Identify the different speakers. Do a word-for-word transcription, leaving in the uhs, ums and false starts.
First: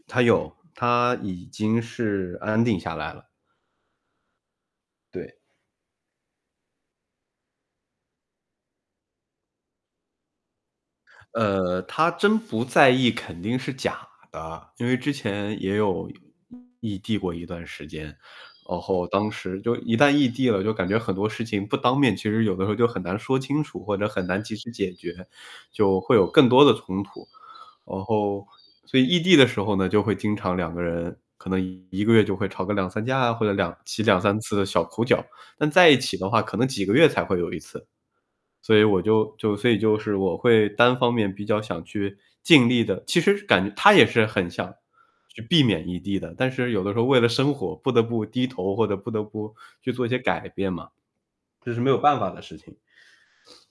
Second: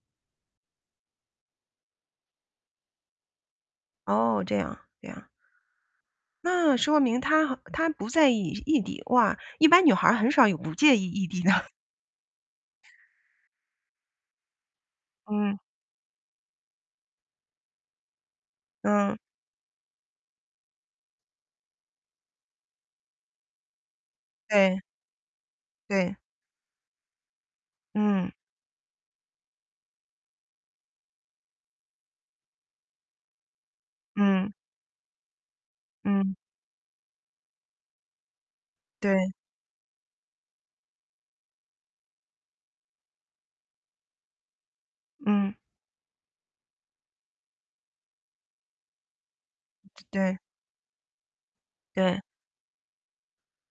Speaker 1: 她有，她已经是安定下来了。
Speaker 2: 哦，这样，这样。
Speaker 1: 对。
Speaker 2: 那说明她好她不在意异地，哇，一般女孩儿很少有不介意异地的。
Speaker 1: 呃，她真不在意肯定是假的。因为之
Speaker 2: 嗯。
Speaker 1: 前也有异地过一段时间。然后
Speaker 2: 嗯。
Speaker 1: 当时就一旦异地了，就感觉很多事情不当面其实有的时候就很难说清楚，或者很难及时
Speaker 2: 对。
Speaker 1: 解决，就会
Speaker 2: 对。
Speaker 1: 有更多的冲突。然
Speaker 2: 嗯。
Speaker 1: 后所以异地的时候呢，就会经常两个人可能一个月就会吵个两三架啊或者两起两三
Speaker 2: 嗯。
Speaker 1: 次的小口角。但在一起的
Speaker 2: 嗯。
Speaker 1: 话，可能几个月才会有一次。所以我
Speaker 2: 对。
Speaker 1: 就就所以就是我会单方面比较想去尽力地其实感她也是很想去
Speaker 2: 嗯。
Speaker 1: 避免异地的。但是有的时候为了生活不得不低头，或者不得不去做一些
Speaker 2: 对。
Speaker 1: 改变嘛。这是没有办
Speaker 2: 对。
Speaker 1: 法的事情。